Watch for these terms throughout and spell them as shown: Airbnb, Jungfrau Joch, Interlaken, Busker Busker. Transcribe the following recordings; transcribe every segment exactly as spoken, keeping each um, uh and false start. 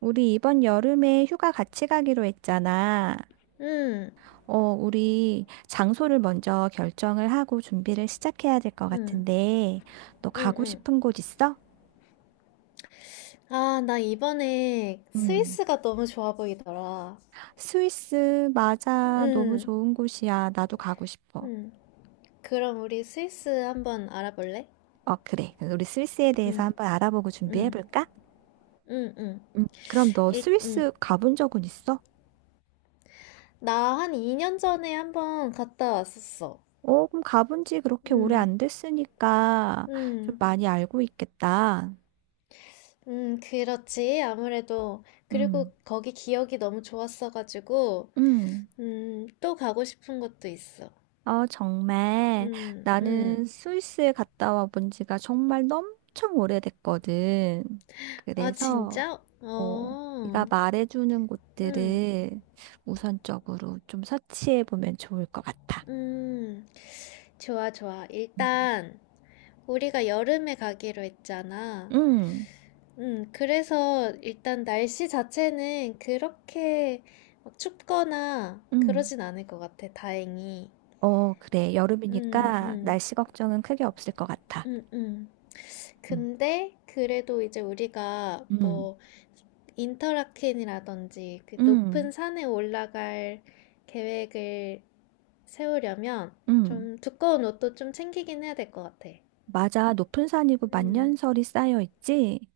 우리 이번 여름에 휴가 같이 가기로 했잖아. 응, 어, 우리 장소를 먼저 결정을 하고 준비를 시작해야 될 것 응, 같은데, 너 응, 가고 응. 싶은 곳 있어? 아, 나 이번에 음. 스위스가 너무 좋아 보이더라. 스위스, 맞아. 너무 응, 좋은 곳이야. 나도 가고 싶어. 응. 그럼 우리 스위스 한번 알아볼래? 어, 그래. 그럼 우리 스위스에 대해서 응, 한번 알아보고 응, 준비해볼까? 응, 응. 음. 그럼 너 일, 응. 스위스 가본 적은 있어? 나 한 이 년 전에 한번 갔다 왔었어. 어, 그럼 가본 지 그렇게 오래 응, 안 됐으니까 좀 응, 많이 알고 있겠다. 응, 그렇지. 아무래도. 그리고 음. 거기 기억이 너무 좋았어가지고, 음. 음, 또 가고 싶은 것도 있어. 아, 정말. 응, 응. 나는 스위스에 갔다 와본 지가 정말 엄청 오래됐거든. 아, 그래서, 진짜? 어, 네가 어. 말해주는 음, 곳들을 우선적으로 좀 서치해 보면 좋을 것 같아. 음, 좋아, 좋아. 음. 일단, 우리가 여름에 가기로 했잖아. 응, 음, 그래서 일단 날씨 자체는 그렇게 막 춥거나 응. 그러진 않을 것 같아, 다행히. 어, 그래. 음, 여름이니까 음, 날씨 걱정은 크게 없을 것 같아. 음, 음. 응, 근데, 그래도 이제 우리가 응, 뭐, 인터라켄이라든지 그 응, 높은 산에 올라갈 계획을 세우려면 응. 좀 두꺼운 옷도 좀 챙기긴 해야 될 것 같아. 맞아. 높은 산이고 음. 만년설이 쌓여 있지?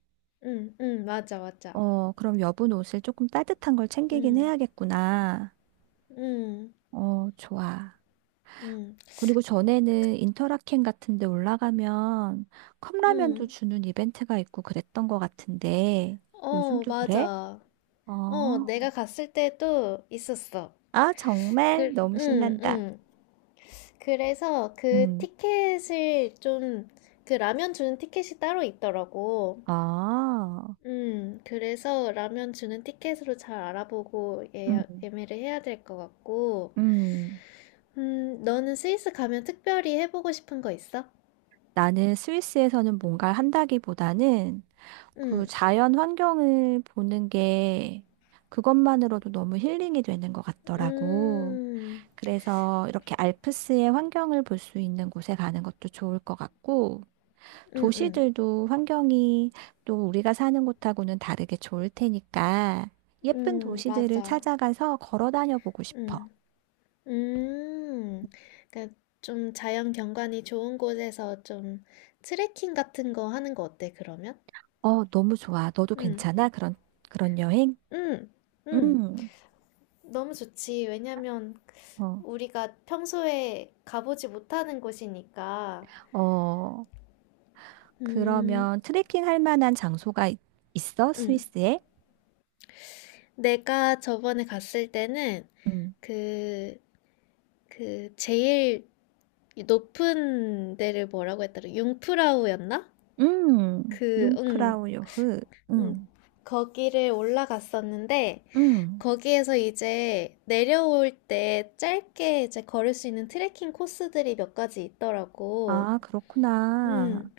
음. 음. 맞아, 맞아. 어, 그럼 여분 옷을 조금 따뜻한 걸 챙기긴 음. 해야겠구나. 음. 어, 좋아. 음. 그리고 전에는 인터라켄 같은 데 올라가면 컵라면도 음. 주는 이벤트가 있고 그랬던 것 같은데 어, 요즘도 그래? 맞아. 어, 어, 내가 갔을 때도 있었어. 아, 정말 그, 너무 음, 신난다. 음. 그래서 그 음, 티켓을 좀, 그 라면 주는 티켓이 따로 있더라고. 아, 음, 그래서 라면 주는 티켓으로 잘 알아보고 음, 예약, 예매를 해야 될 것 같고. 음. 음, 너는 스위스 가면 특별히 해보고 싶은 거 있어? 나는 스위스에서는 뭔가를 한다기보다는 그 음, 자연 환경을 보는 게 그것만으로도 너무 힐링이 되는 것 같더라고. 음, 그래서 이렇게 알프스의 환경을 볼 수 있는 곳에 가는 것도 좋을 것 같고, 음, 음. 도시들도 환경이 또 우리가 사는 곳하고는 다르게 좋을 테니까, 예쁜 음, 도시들을 맞아. 찾아가서 걸어 다녀 보고 싶어. 음. 음. 그러니까 좀 자연 경관이 좋은 곳에서 좀 트레킹 같은 거 하는 거 어때, 그러면? 어, 너무 좋아. 너도 음. 괜찮아? 그런, 그런 여행? 음. 음. 음, 너무 좋지. 왜냐면 어, 우리가 평소에 가보지 못하는 곳이니까. 어, 음. 그러면 트레킹 할 만한 장소가 있- 있어? 음. 스위스에? 내가 저번에 갔을 때는 음, 그, 그 제일 높은 데를 뭐라고 했더라? 융프라우였나? 음, 그, 응, 융프라우 요흐. 음, 음, 거기를 올라갔었는데 음. 거기에서 이제 내려올 때 짧게 이제 걸을 수 있는 트레킹 코스들이 몇 가지 있더라고. 아, 그렇구나. 음,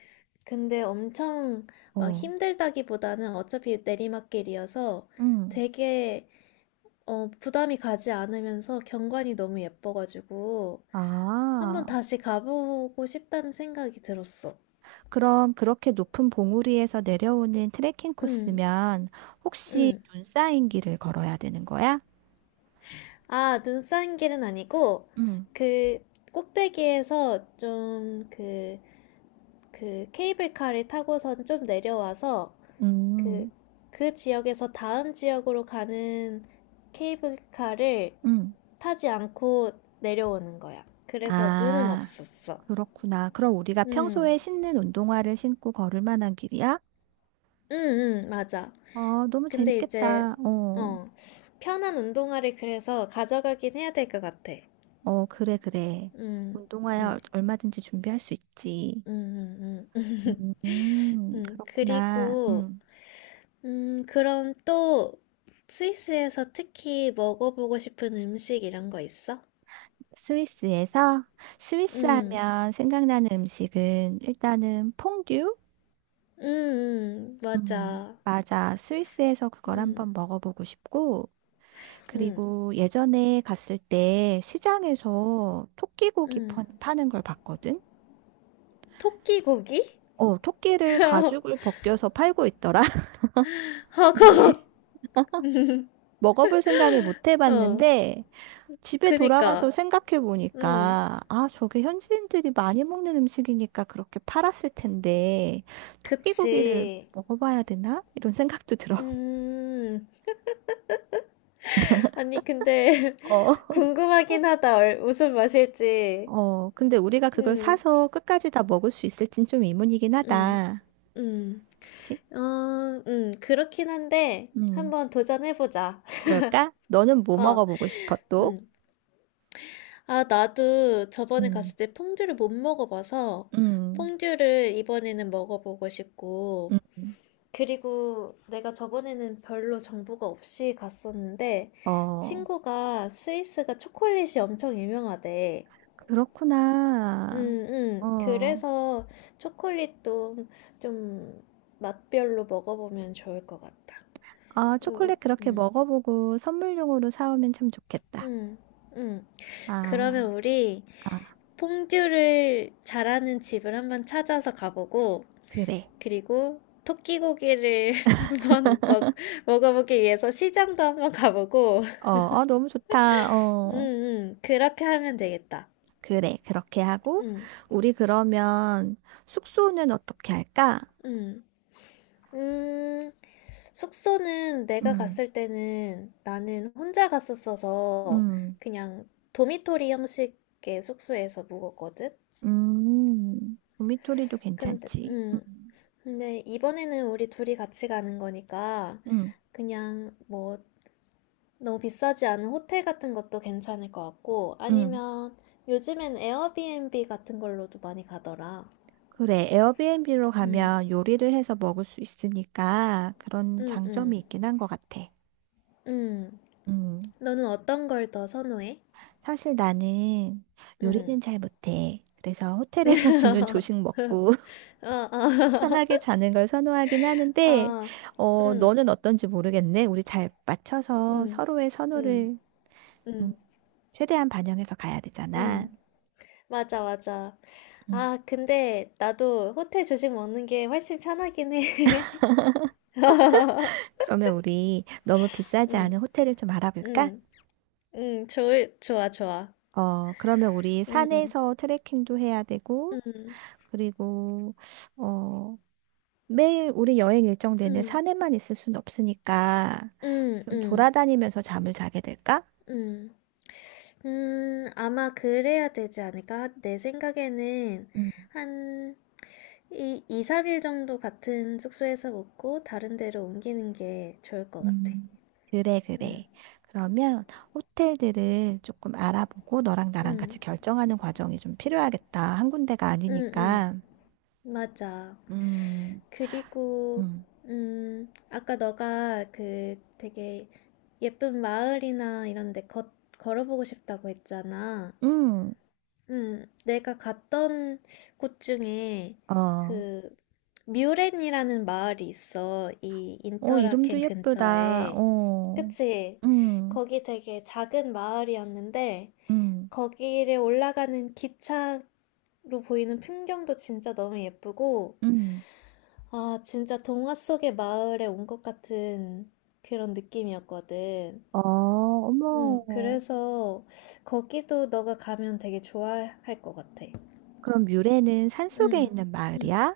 근데 엄청 막 어, 힘들다기보다는 어차피 내리막길이어서 음. 되게 어, 부담이 가지 않으면서 경관이 너무 예뻐가지고 한번 아, 다시 가보고 싶다는 생각이 들었어. 그럼 그렇게 높은 봉우리에서 내려오는 트레킹 응. 코스면 혹시 응. 눈 쌓인 길을 걸어야 되는 거야? 아, 눈 쌓인 길은 아니고, 음, 그, 꼭대기에서 좀, 그, 그, 케이블카를 타고선 좀 내려와서, 그, 음, 그 지역에서 다음 지역으로 가는 케이블카를 음. 타지 않고 내려오는 거야. 그래서 눈은 아, 없었어. 그렇구나. 그럼 우리가 음, 평소에 신는 운동화를 신고 걸을 만한 길이야? 음, 음, 맞아. 어, 너무 근데 이제, 재밌겠다. 어, 어, 편한 운동화를 그래서 가져가긴 해야 될 것 같아. 어, 그래, 그래. 음, 운동화야 음, 얼- 얼마든지 준비할 수 있지. 음, 음, 음. 음, 음, 그렇구나. 그리고, 음. 음, 그럼 또 스위스에서 특히 먹어보고 싶은 음식 이런 거 있어? 스위스에서 스위스 음, 하면 생각나는 음식은 일단은 퐁듀? 음, 음, 음, 맞아. 맞아. 스위스에서 그걸 한번 음, 먹어보고 싶고, 음, 그리고 예전에 갔을 때 시장에서 토끼고기 음. 파- 파는 걸 봤거든? 토끼 고기? 어, 토끼를 가죽을 벗겨서 팔고 있더라. 근데 허걱. 먹어볼 생각을 못 어, 해봤는데, 집에 돌아와서 그니까. 생각해 음, 보니까, 아, 저게 현지인들이 많이 먹는 음식이니까 그렇게 팔았을 텐데, 토끼고기를 그치. 먹어봐야 되나? 이런 생각도 들어. 음, 아니, 근데 어. 궁금하긴 하다. 얼- 무슨 맛일지. 어, 근데 우리가 그걸 음, 사서 끝까지 다 먹을 수 있을진 좀 의문이긴 음, 하다. 음. 그치? 어, 음, 그렇긴 한데, 음, 한번 도전해보자. 그럴까? 너는 뭐 어, 먹어보고 싶어, 또? 음. 아, 나도 저번에 음, 갔을 때 퐁듀를 못 먹어봐서, 음, 퐁듀를 이번에는 먹어보고 싶고, 음. 그리고 내가 저번에는 별로 정보가 없이 갔었는데, 어, 친구가 스위스가 초콜릿이 엄청 유명하대. 음, 그렇구나. 음. 어, 그래서 초콜릿도 좀 맛별로 먹어보면 좋을 것 같다. 아, 응 초콜릿 그렇게 응 먹어보고 선물용으로 사오면 참 응 좋겠다. 음, 음, 음. 아, 그러면 우리 아, 퐁듀를 잘하는 집을 한번 찾아서 가보고, 그래. 그리고 토끼고기를 한번 먹, 먹어보기 위해서 시장도 한번 가보고, 어, 어, 너무 좋다. 음, 어, 음, 그렇게 하면 되겠다. 그래. 그렇게 하고, 음, 우리 그러면 숙소는 어떻게 할까? 음, 음, 숙소는 내가 음, 갔을 때는 나는 혼자 갔었어서 음, 그냥 도미토리 형식의 숙소에서 묵었거든? 음, 도미토리도 근데, 괜찮지. 음, 음, 근데 이번에는 우리 둘이 같이 가는 거니까 음, 그냥 뭐 너무 비싸지 않은 호텔 같은 것도 괜찮을 것 같고 음. 아니면 요즘엔 에어비앤비 같은 걸로도 많이 가더라. 그래. 에어비앤비로 음, 가면 요리를 해서 먹을 수 있으니까 그런 음, 장점이 음, 있긴 한 것 같아. 음. 음, 너는 어떤 걸 더 선호해? 사실 나는 음. 요리는 잘 못해. 그래서 호텔에서 주는 조식 먹고, 어, 어, 편하게 자는 걸 선호하긴 하는데, 어, 어, 음, 너는 어떤지 모르겠네. 우리 잘 맞춰서 음, 서로의 음, 선호를 음, 음, 최대한 반영해서 가야 되잖아. 음. 맞아, 맞아. 음. 아, 근데 나도 호텔 조식 먹는 게 훨씬 편하긴 해. 그러면 우리 너무 비싸지 않은 응, 호텔을 좀 알아볼까? 응, 응, 좋을, 좋아, 좋아. 어, 그러면 우리 응, 산에서 트레킹도 해야 되고, 응, 그리고, 어, 매일 우리 여행 일정 내내 응, 산에만 있을 순 없으니까 응, 좀 응, 돌아다니면서 잠을 자게 될까? 응. 음, 아마 그래야 되지 않을까? 내 생각에는 한 이, 2, 삼 일 정도 같은 숙소에서 먹고 다른 데로 옮기는 게 좋을 것 같아. 음, 그래, 응, 그래. 그러면 호텔들을 조금 알아보고 너랑 나랑 같이 응, 결정하는 과정이 좀 필요하겠다. 한 군데가 응, 응. 아니니까. 맞아. 음, 그리고 음, 음, 아까 너가 그 되게 예쁜 마을이나 이런 데 걷, 걸어보고 싶다고 했잖아. 음, 음, 내가 갔던 곳 중에 어, 그 뮤렌이라는 마을이 있어. 이 어, 이름도 인터라켄 예쁘다. 근처에. 어, 그치? 음, 거기 되게 작은 마을이었는데 음, 거기를 올라가는 기차로 보이는 풍경도 진짜 너무 예쁘고 음. 아, 진짜 동화 속의 마을에 온 것 같은 그런 느낌이었거든. 어, 응, 어머. 그래서 거기도 너가 가면 되게 좋아할 것 같아. 그럼 뮤레는 산속에 응, 있는 응, 마을이야?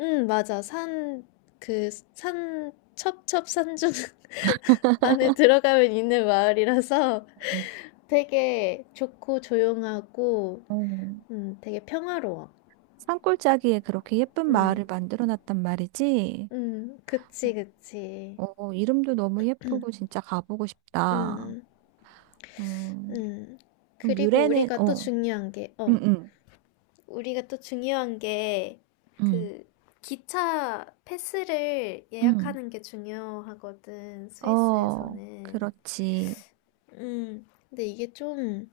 응, 맞아. 산, 그, 산, 첩첩산중 안에 들어가면 있는 마을이라서 어, 되게 좋고 조용하고, 어. 음, 되게 평화로워. 산골짜기에 그렇게 예쁜 응, 마을을 만들어 놨단 말이지? 응, 그치, 그치. 어, 이름도 너무 예쁘고 진짜 가보고 싶다. 응, 음, 응. 그럼 그리고 뮤레는, 우리가 또 어, 중요한 게, 응, 어. 응. 우리가 또 중요한 게 응, 그 기차 패스를 응, 예약하는 게 중요하거든, 어, 스위스에서는. 그렇지. 음, 근데 이게 좀,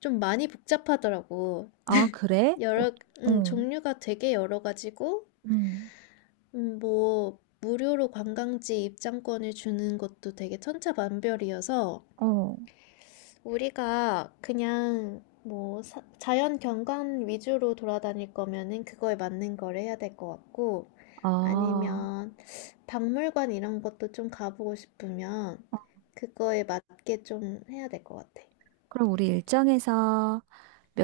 좀 많이 복잡하더라고. 아, 그래? 어, 여러, 음, 응, 종류가 되게 여러 가지고, 응, 음, 뭐, 무료로 관광지 입장권을 주는 것도 되게 천차만별이어서, 어, 우리가 그냥 뭐 사- 자연 경관 위주로 돌아다닐 거면은 그거에 맞는 걸 해야 될 것 같고 아. 아니면 박물관 이런 것도 좀 가보고 싶으면 어, 그거에 맞게 좀 해야 될 것 같아. 그럼 우리 일정에서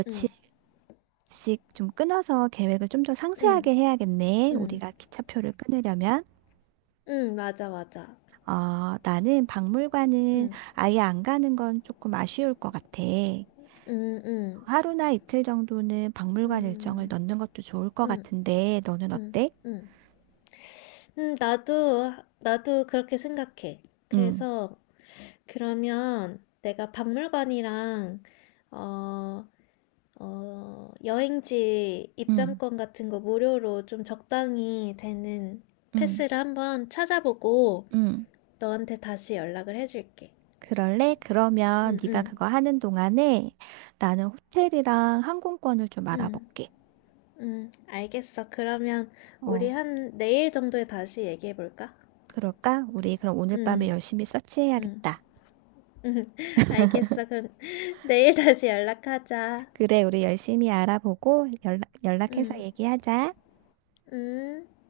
응, 며칠씩 좀 끊어서 계획을 좀 더 응, 상세하게 해야겠네. 응, 우리가 기차표를 끊으려면. 응, 맞아, 맞아. 아, 나는 박물관은 응, 아예 안 가는 건 조금 아쉬울 것 같아. 응, 응, 하루나 이틀 정도는 박물관 일정을 응, 넣는 것도 좋을 것 응, 같은데, 너는 응, 어때? 응. 음, 나도, 나도 그렇게 생각해. 응, 그래서 그러면 내가 박물관이랑 어, 어, 여행지 응, 입장권 같은 거 무료로 좀 적당히 되는 응, 패스를 한번 찾아보고 응. 너한테 다시 연락을 해줄게. 그럴래? 그러면 응, 네가 응, 그거 하는 동안에 나는 호텔이랑 항공권을 좀 응, 알아볼게. 응, 알겠어. 그러면 우리 어, 한 내일 정도에 다시 얘기해볼까? 그럴까? 우리 그럼 오늘 밤에 응, 열심히 응, 서치해야겠다. 응, 알겠어. 그럼 내일 다시 연락하자. 그래, 우리 열심히 알아보고 연락, 연락해서 응, 얘기하자. 응.